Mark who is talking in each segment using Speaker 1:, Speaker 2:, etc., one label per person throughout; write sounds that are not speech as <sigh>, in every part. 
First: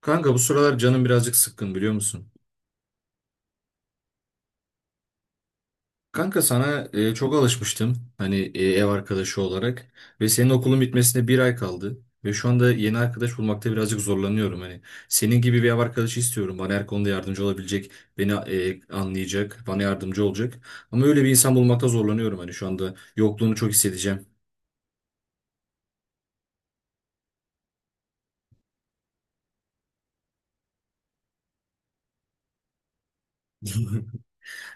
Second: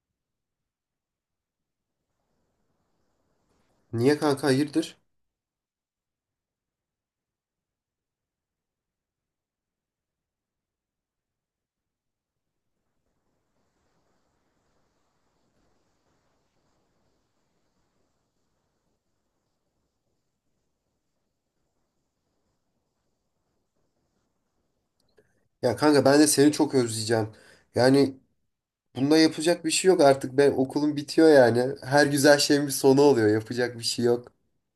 Speaker 1: Kanka bu sıralar canım birazcık sıkkın biliyor musun?
Speaker 2: Niye kanka hayırdır?
Speaker 1: Kanka sana çok alışmıştım hani ev arkadaşı olarak ve senin okulun bitmesine bir ay kaldı ve şu anda yeni arkadaş bulmakta birazcık zorlanıyorum hani senin gibi bir ev arkadaşı istiyorum bana her konuda yardımcı olabilecek beni anlayacak bana yardımcı olacak ama öyle bir insan bulmakta zorlanıyorum hani şu anda yokluğunu çok hissedeceğim.
Speaker 2: Ya kanka ben de seni çok özleyeceğim. Yani bunda yapacak bir şey yok artık. Ben okulum bitiyor yani. Her güzel şeyin bir sonu oluyor. Yapacak bir şey
Speaker 1: <laughs>
Speaker 2: yok.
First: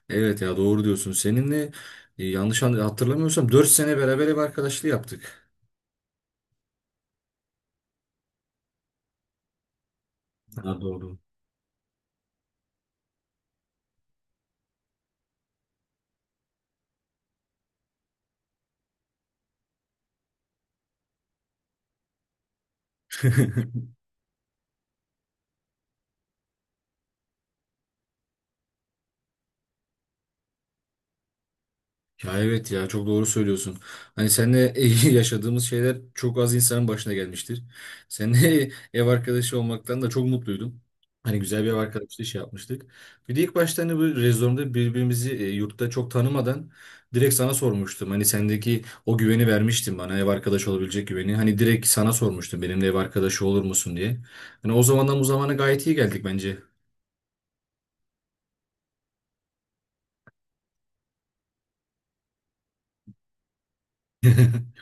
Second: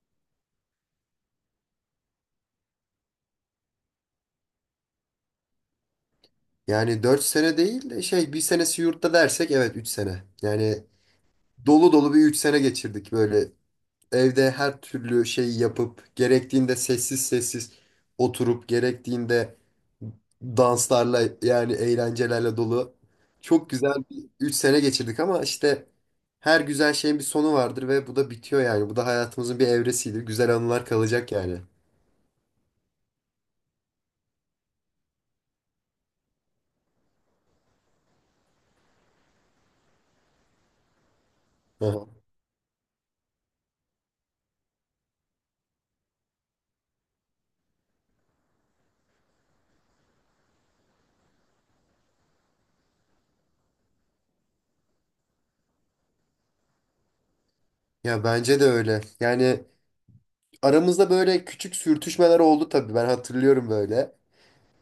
Speaker 1: Evet ya doğru diyorsun seninle yanlış hatırlamıyorsam 4 sene beraber ev arkadaşlığı yaptık.
Speaker 2: Yani 4 sene değil de bir senesi yurtta dersek evet 3 sene.
Speaker 1: Ha,
Speaker 2: Yani
Speaker 1: doğru.
Speaker 2: dolu dolu bir 3 sene geçirdik böyle. Evde her türlü şey yapıp gerektiğinde sessiz sessiz oturup gerektiğinde danslarla yani eğlencelerle dolu çok
Speaker 1: <laughs>
Speaker 2: güzel bir 3 sene geçirdik ama işte her güzel şeyin bir sonu vardır ve bu da bitiyor yani. Bu da hayatımızın bir evresiydi. Güzel anılar kalacak yani.
Speaker 1: Ya evet ya çok doğru söylüyorsun. Hani seninle <laughs> yaşadığımız şeyler çok az insanın başına gelmiştir. Seninle <laughs> ev arkadaşı olmaktan da çok mutluydum. Hani güzel bir ev
Speaker 2: Aha.
Speaker 1: arkadaşlığı şey yapmıştık. Bir de ilk başta hani bu rezonda birbirimizi yurtta çok tanımadan direkt sana sormuştum. Hani sendeki o güveni vermiştin bana ev arkadaşı olabilecek güveni. Hani direkt sana sormuştum benimle ev arkadaşı olur musun diye. Hani o zamandan bu zamana gayet iyi geldik bence.
Speaker 2: Ya bence de öyle. Yani aramızda böyle küçük sürtüşmeler oldu tabii. Ben hatırlıyorum böyle.
Speaker 1: <laughs>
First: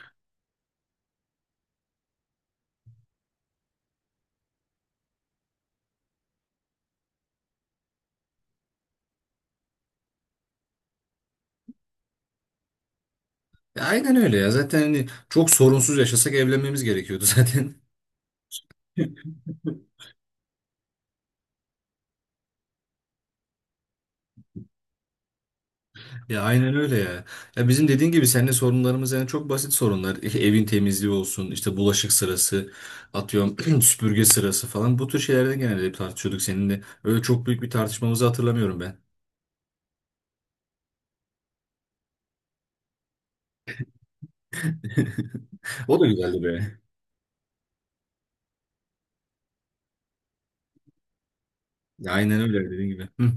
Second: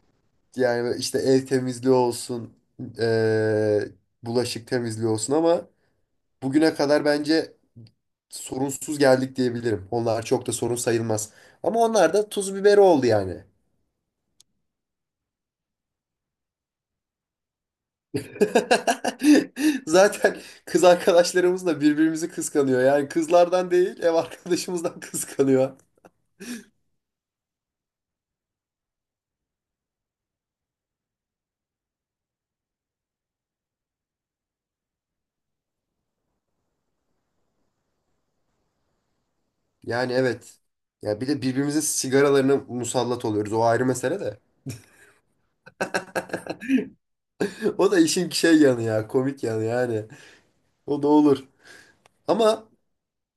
Speaker 2: Yani işte ev temizliği olsun, eee, bulaşık temizliği olsun ama bugüne kadar bence sorunsuz geldik diyebilirim. Onlar çok da sorun sayılmaz. Ama onlar da tuz biberi oldu yani.
Speaker 1: Aynen öyle ya. Zaten hani çok sorunsuz yaşasak evlenmemiz gerekiyordu zaten. <laughs>
Speaker 2: <laughs> Zaten kız arkadaşlarımız da birbirimizi kıskanıyor. Yani kızlardan değil, ev arkadaşımızdan <laughs> kıskanıyor.
Speaker 1: Ya aynen öyle ya. Ya bizim dediğin gibi seninle sorunlarımız yani çok basit sorunlar. Evin temizliği olsun, işte bulaşık sırası, atıyorum <clears throat> süpürge sırası falan. Bu tür şeylerde genelde hep tartışıyorduk seninle. Öyle çok büyük bir tartışmamızı hatırlamıyorum ben.
Speaker 2: Yani evet. Ya bir de birbirimizin sigaralarına musallat oluyoruz. O ayrı mesele de.
Speaker 1: <laughs> O da güzeldi be.
Speaker 2: <laughs> O da işin şey yanı ya, komik yanı yani. O da olur.
Speaker 1: Ya aynen öyle
Speaker 2: Ama
Speaker 1: dediğin gibi. Hı.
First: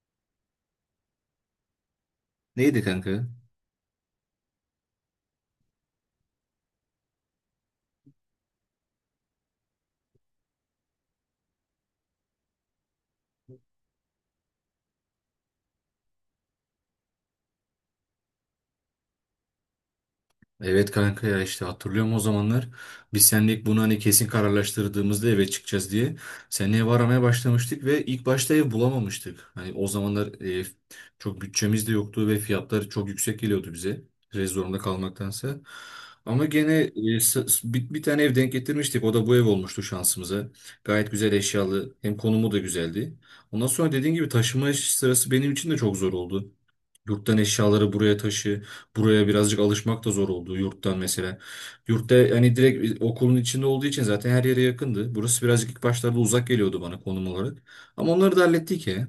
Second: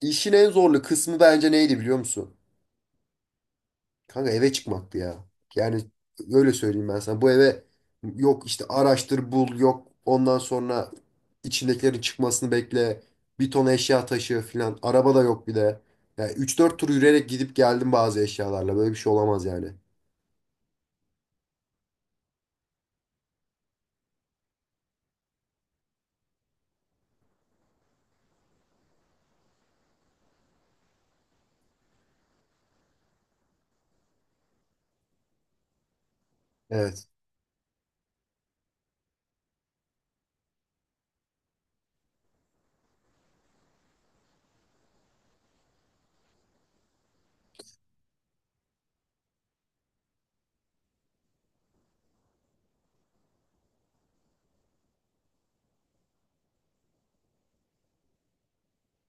Speaker 2: işin en zorlu kısmı bence neydi biliyor musun?
Speaker 1: Neydi kanka?
Speaker 2: Kanka eve çıkmaktı ya. Yani öyle söyleyeyim ben sana. Bu eve yok işte araştır bul yok ondan sonra içindekilerin çıkmasını bekle. Bir ton eşya taşı filan. Araba da yok bir de. Yani üç dört tur yürüyerek gidip geldim bazı eşyalarla. Böyle bir şey olamaz yani.
Speaker 1: Evet kanka ya işte hatırlıyorum o zamanlar biz seninle ilk bunu hani kesin kararlaştırdığımızda eve çıkacağız diye seninle ev aramaya başlamıştık ve ilk başta ev bulamamıştık. Hani o zamanlar çok bütçemiz de yoktu ve fiyatlar çok yüksek geliyordu bize Rez zorunda kalmaktansa. Ama gene
Speaker 2: Evet.
Speaker 1: bir tane ev denk getirmiştik o da bu ev olmuştu şansımıza. Gayet güzel eşyalı hem konumu da güzeldi. Ondan sonra dediğin gibi taşıma sırası benim için de çok zor oldu. Yurttan eşyaları buraya taşı. Buraya birazcık alışmak da zor oldu yurttan mesela. Yurtta hani direkt okulun içinde olduğu için zaten her yere yakındı. Burası birazcık ilk başlarda uzak geliyordu bana konum olarak. Ama onları da hallettik ya.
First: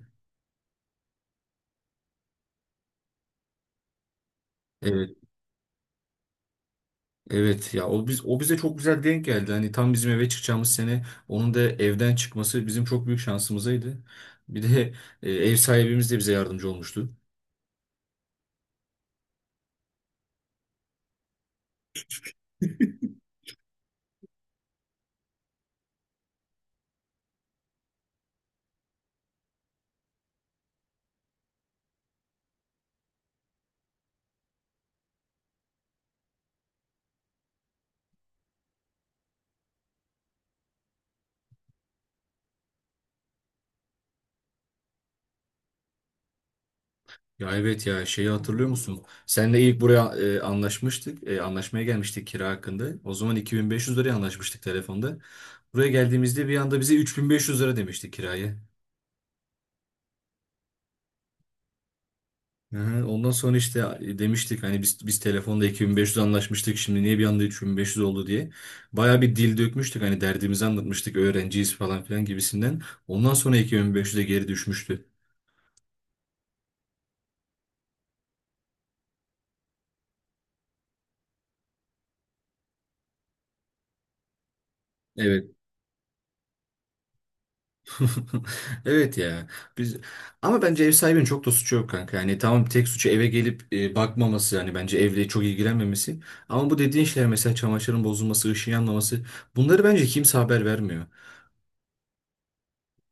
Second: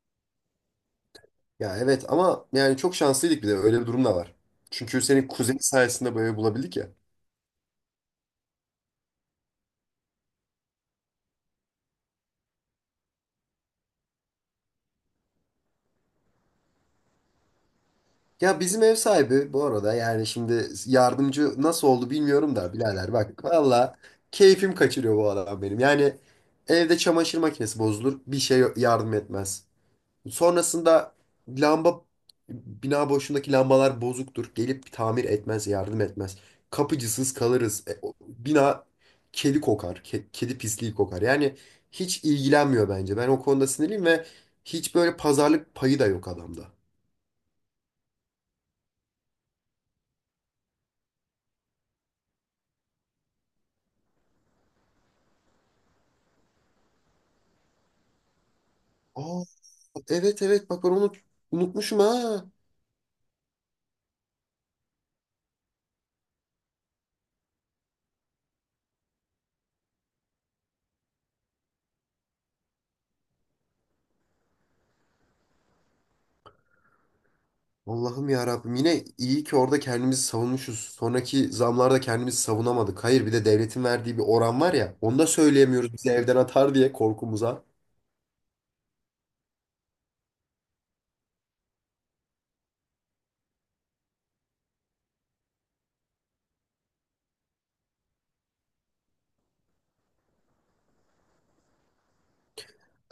Speaker 2: Ya evet ama yani çok şanslıydık bir de öyle bir durum da var. Çünkü
Speaker 1: Evet,
Speaker 2: senin kuzenin sayesinde böyle bulabildik ya.
Speaker 1: evet ya o biz o bize çok güzel denk geldi. Hani tam bizim eve çıkacağımız sene onun da evden çıkması bizim çok büyük şansımızaydı. Bir de ev sahibimiz de bize yardımcı olmuştu.
Speaker 2: Ya bizim ev sahibi bu arada yani şimdi yardımcı nasıl oldu bilmiyorum da birader bak valla keyfim kaçırıyor bu adam benim. Yani evde çamaşır makinesi bozulur bir şey yardım etmez. Sonrasında lamba bina boşundaki lambalar bozuktur gelip tamir etmez yardım etmez. Kapıcısız kalırız. Bina kedi kokar, kedi pisliği kokar yani hiç ilgilenmiyor. Bence ben o konuda sinirliyim ve hiç böyle pazarlık payı da yok adamda.
Speaker 1: Ya evet ya şeyi hatırlıyor musun? Seninle ilk buraya anlaşmıştık. Anlaşmaya gelmiştik kira hakkında. O zaman 2500 liraya anlaşmıştık telefonda. Buraya geldiğimizde bir anda bize 3500 lira demişti kirayı.
Speaker 2: Aa, evet evet bak ben onu unutmuşum ha.
Speaker 1: Aha, ondan sonra işte demiştik hani biz telefonda 2500 anlaşmıştık şimdi niye bir anda 3500 oldu diye. Baya bir dil dökmüştük hani derdimizi anlatmıştık öğrenciyiz falan filan gibisinden. Ondan sonra 2500'e geri düşmüştü.
Speaker 2: Allah'ım ya Rabbim, yine iyi ki orada kendimizi savunmuşuz. Sonraki zamlarda kendimizi savunamadık. Hayır, bir de devletin verdiği bir oran var ya. Onu da
Speaker 1: Evet.
Speaker 2: söyleyemiyoruz, bizi evden atar diye korkumuza.
Speaker 1: <laughs> Evet ya. Biz ama bence ev sahibinin çok da suçu yok kanka. Yani tamam tek suçu eve gelip bakmaması yani bence evle çok ilgilenmemesi. Ama bu dediğin şeyler mesela çamaşırın bozulması, ışığın yanmaması bunları bence kimse haber vermiyor.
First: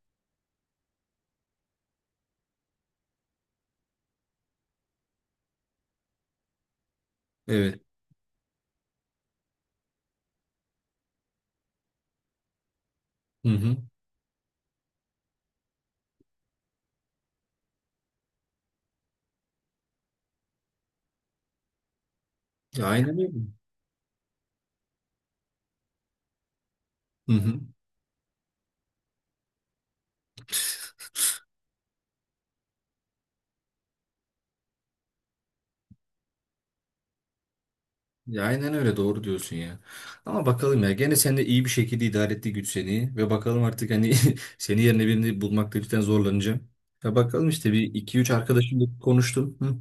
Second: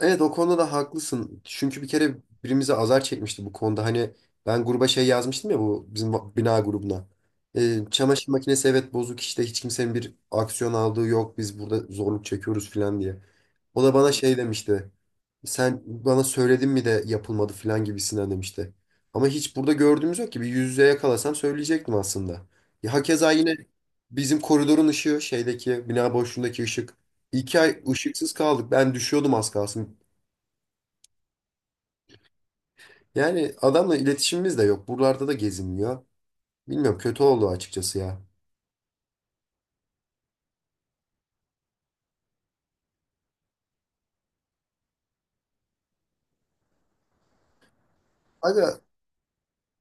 Speaker 2: Evet, o konuda da haklısın. Çünkü bir kere birimize azar çekmişti bu konuda. Hani ben gruba şey yazmıştım ya, bu bizim bina grubuna.
Speaker 1: Evet.
Speaker 2: Çamaşır makinesi evet bozuk işte, hiç kimsenin bir aksiyon aldığı yok. Biz burada zorluk çekiyoruz falan diye.
Speaker 1: Hı hı.
Speaker 2: O da bana şey demişti. Sen bana söyledin mi de yapılmadı falan gibisinden demişti. Ama hiç burada gördüğümüz yok ki. Bir yüz yüze yakalasam söyleyecektim aslında.
Speaker 1: Ya
Speaker 2: Ya
Speaker 1: aynen
Speaker 2: hakeza
Speaker 1: öyle.
Speaker 2: yine bizim koridorun ışığı, şeydeki bina boşluğundaki ışık.
Speaker 1: Hı hı.
Speaker 2: 2 ay ışıksız kaldık. Ben düşüyordum az kalsın. Yani adamla iletişimimiz de yok. Buralarda da gezinmiyor. Bilmiyorum, kötü oldu açıkçası ya.
Speaker 1: Ya aynen öyle doğru diyorsun ya. Ama bakalım ya gene sen de iyi bir şekilde idare etti güç seni ve bakalım artık hani <laughs> seni yerine birini bulmakta cidden zorlanacağım. Ya bakalım işte bir iki üç
Speaker 2: Aga,
Speaker 1: arkadaşımla konuştum. Hı.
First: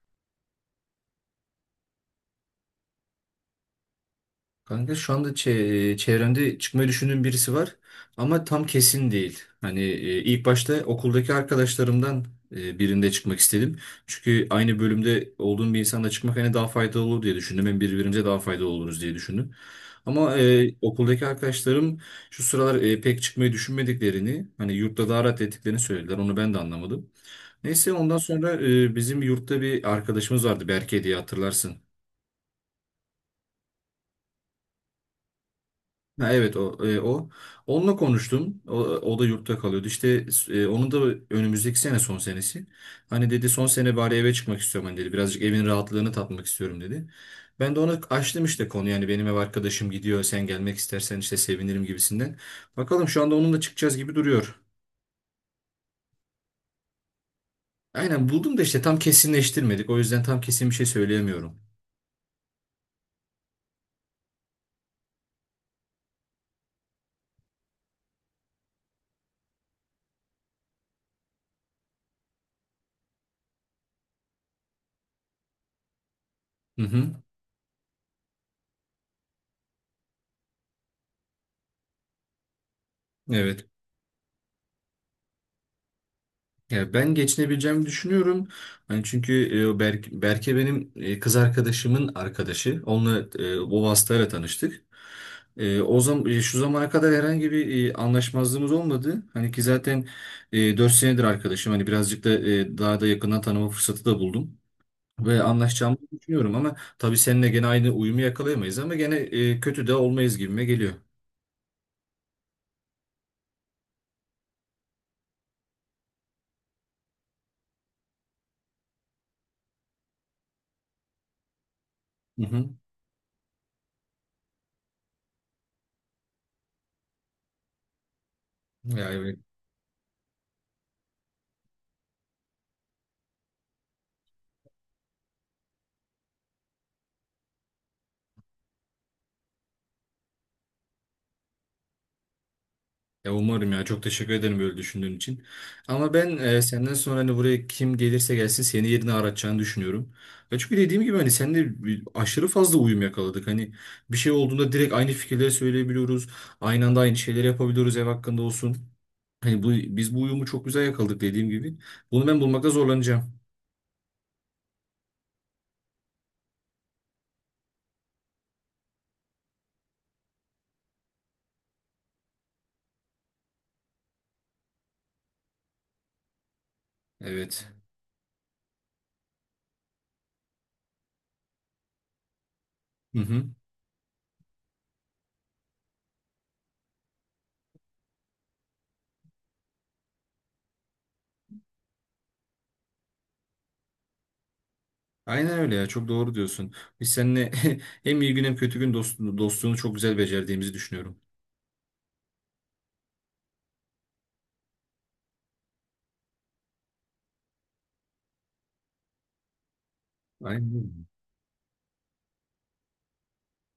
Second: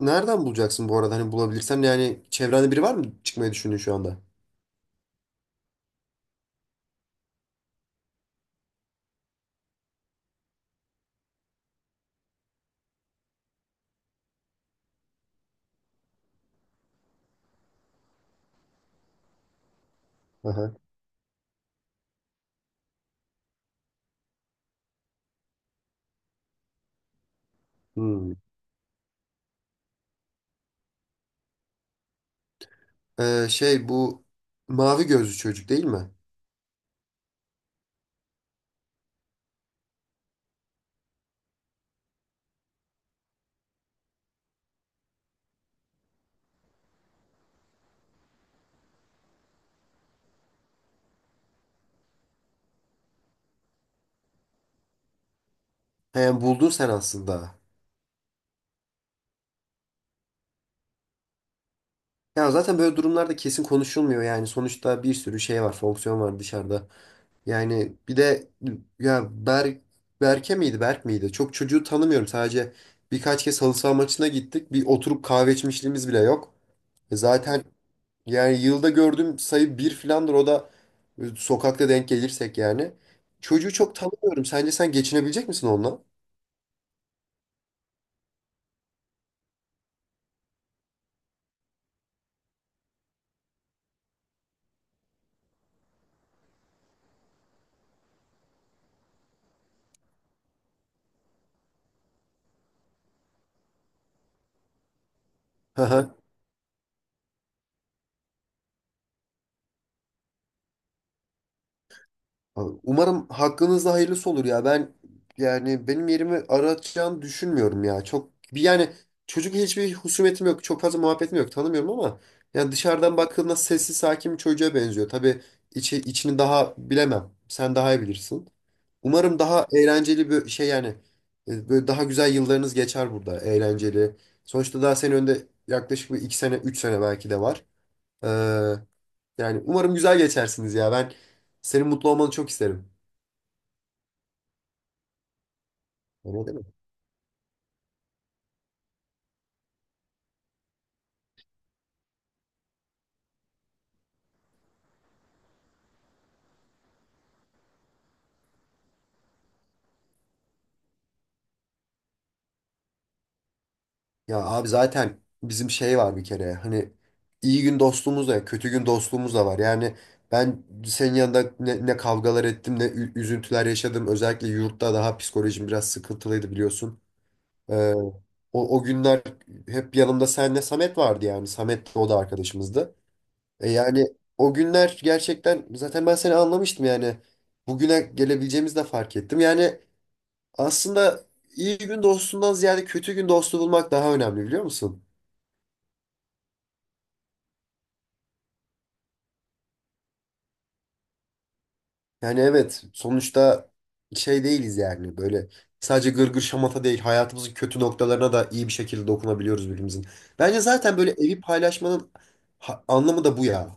Speaker 2: nereden bulacaksın bu arada? Hani bulabilirsen yani çevrende biri var mı çıkmayı düşündüğün şu anda?
Speaker 1: Kanka şu anda çevremde çıkmayı düşündüğüm birisi var ama tam kesin değil. Hani ilk başta okuldaki arkadaşlarımdan birinde çıkmak istedim. Çünkü aynı bölümde olduğum bir insanla çıkmak hani daha faydalı olur diye düşündüm. Hem birbirimize daha faydalı oluruz diye düşündüm. Ama
Speaker 2: Aha.
Speaker 1: okuldaki arkadaşlarım şu sıralar pek çıkmayı düşünmediklerini, hani yurtta daha rahat ettiklerini söylediler. Onu ben de anlamadım. Neyse ondan
Speaker 2: Hmm.
Speaker 1: sonra bizim yurtta bir arkadaşımız vardı Berke diye hatırlarsın.
Speaker 2: Şey, bu mavi gözlü çocuk değil mi?
Speaker 1: Ha, evet o onunla konuştum. O da yurtta kalıyordu. İşte onun da önümüzdeki sene son senesi. Hani dedi son sene bari eve çıkmak istiyorum hani dedi. Birazcık evin rahatlığını tatmak istiyorum dedi. Ben de ona açtım işte konu yani benim ev arkadaşım gidiyor sen gelmek istersen işte sevinirim gibisinden. Bakalım şu anda onunla çıkacağız gibi duruyor.
Speaker 2: He, yani buldun sen aslında.
Speaker 1: Aynen buldum da işte tam kesinleştirmedik. O yüzden tam kesin bir şey söyleyemiyorum.
Speaker 2: Ya zaten böyle durumlarda kesin konuşulmuyor yani. Sonuçta bir sürü şey var, fonksiyon var dışarıda. Yani bir de ya Berk, Berke miydi Berk miydi? Çok çocuğu tanımıyorum. Sadece birkaç kez halı saha maçına gittik. Bir oturup kahve içmişliğimiz bile yok.
Speaker 1: Hı
Speaker 2: E
Speaker 1: hı.
Speaker 2: zaten yani yılda gördüğüm sayı bir filandır. O da sokakta denk gelirsek yani.
Speaker 1: Evet.
Speaker 2: Çocuğu çok tanımıyorum. Sence sen geçinebilecek misin onunla?
Speaker 1: Ya ben geçinebileceğimi düşünüyorum. Hani çünkü Berke benim kız arkadaşımın arkadaşı. Onunla o vasıtayla tanıştık. O zaman şu zamana kadar herhangi bir anlaşmazlığımız olmadı. Hani ki zaten 4 senedir arkadaşım. Hani birazcık da daha da yakından tanıma fırsatı da buldum. Ve anlaşacağımı
Speaker 2: <laughs>
Speaker 1: düşünüyorum ama tabii seninle gene aynı uyumu yakalayamayız ama gene kötü de olmayız gibime geliyor.
Speaker 2: Abi, umarım hakkınızda hayırlısı olur ya. Ben yani benim yerimi aratacağını düşünmüyorum ya. Çok bir yani, çocuk, hiçbir husumetim yok. Çok fazla muhabbetim yok. Tanımıyorum ama
Speaker 1: Hı hı.
Speaker 2: yani dışarıdan baktığında sessiz sakin bir çocuğa benziyor. Tabii içini daha bilemem. Sen daha iyi bilirsin.
Speaker 1: Yani.
Speaker 2: Umarım daha eğlenceli bir şey yani, böyle daha güzel yıllarınız geçer burada, eğlenceli. Sonuçta daha senin önünde yaklaşık bir iki sene, üç sene belki de var. Ee, yani umarım güzel geçersiniz ya. Ben senin mutlu olmanı çok isterim.
Speaker 1: Ya umarım ya çok teşekkür ederim böyle düşündüğün için. Ama ben
Speaker 2: Öyle değil mi?
Speaker 1: senden sonra hani buraya kim gelirse gelsin seni yerine aratacağını düşünüyorum. Ya çünkü dediğim gibi hani seninle aşırı fazla uyum yakaladık. Hani bir şey olduğunda direkt aynı fikirleri söyleyebiliyoruz. Aynı anda aynı şeyleri yapabiliyoruz ev hakkında olsun. Hani biz bu uyumu çok güzel yakaladık dediğim gibi. Bunu ben bulmakta zorlanacağım.
Speaker 2: Ya abi zaten bizim şey var bir kere, hani iyi gün dostluğumuz da kötü gün dostluğumuz da var. Yani ben senin yanında ne, ne kavgalar ettim, ne üzüntüler yaşadım. Özellikle yurtta daha psikolojim biraz sıkıntılıydı biliyorsun.
Speaker 1: Evet.
Speaker 2: Ee, o günler hep yanımda senle Samet vardı yani. Samet de, o da arkadaşımızdı.
Speaker 1: Hı hı.
Speaker 2: E yani o günler gerçekten zaten ben seni anlamıştım yani. Bugüne gelebileceğimizi de fark ettim. Yani aslında iyi gün dostundan ziyade kötü gün dostu bulmak daha önemli, biliyor musun?
Speaker 1: Aynen öyle ya çok doğru diyorsun. Biz seninle <laughs> hem iyi gün hem kötü gün dostluğunu çok güzel becerdiğimizi düşünüyorum.
Speaker 2: Yani evet, sonuçta şey değiliz yani, böyle sadece gırgır şamata değil, hayatımızın kötü noktalarına da iyi bir şekilde dokunabiliyoruz birbirimizin. Bence zaten
Speaker 1: Aynen.
Speaker 2: böyle evi paylaşmanın anlamı da bu ya.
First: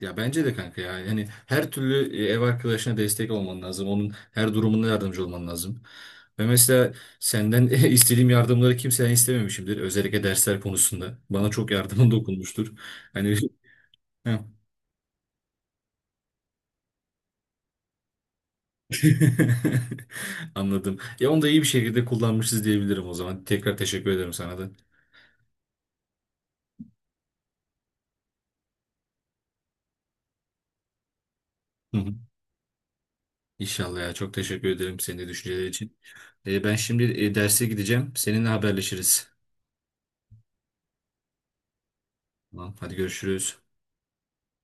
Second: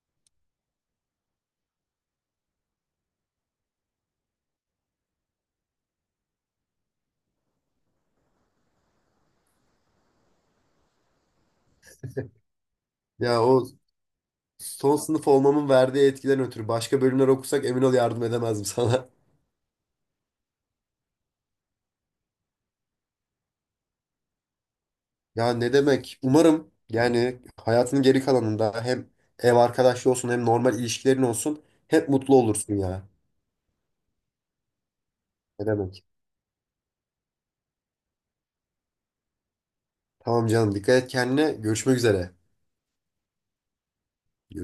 Speaker 1: Ya bence de kanka ya. Yani her türlü ev arkadaşına destek olman lazım. Onun her durumunda yardımcı olman lazım. Ve mesela senden <laughs> istediğim yardımları kimseden istememişimdir. Özellikle dersler konusunda. Bana çok yardımın dokunmuştur. Hani
Speaker 2: Ya o,
Speaker 1: <laughs> Heh.
Speaker 2: son sınıf olmamın verdiği etkiden ötürü başka bölümler okusak emin ol yardım edemezdim sana. <laughs>
Speaker 1: <laughs> Anladım. Ya onu da iyi bir şekilde kullanmışız diyebilirim o zaman. Tekrar teşekkür ederim sana da.
Speaker 2: Ya ne demek? Umarım yani hayatının geri kalanında hem ev arkadaşlığı olsun hem normal ilişkilerin olsun
Speaker 1: Hı
Speaker 2: hep
Speaker 1: hı.
Speaker 2: mutlu olursun ya.
Speaker 1: İnşallah ya. Çok teşekkür ederim senin de
Speaker 2: Ne
Speaker 1: düşünceleri için.
Speaker 2: demek?
Speaker 1: Ben şimdi derse gideceğim. Seninle haberleşiriz.
Speaker 2: Tamam canım. Dikkat et kendine. Görüşmek üzere.
Speaker 1: Tamam, hadi görüşürüz.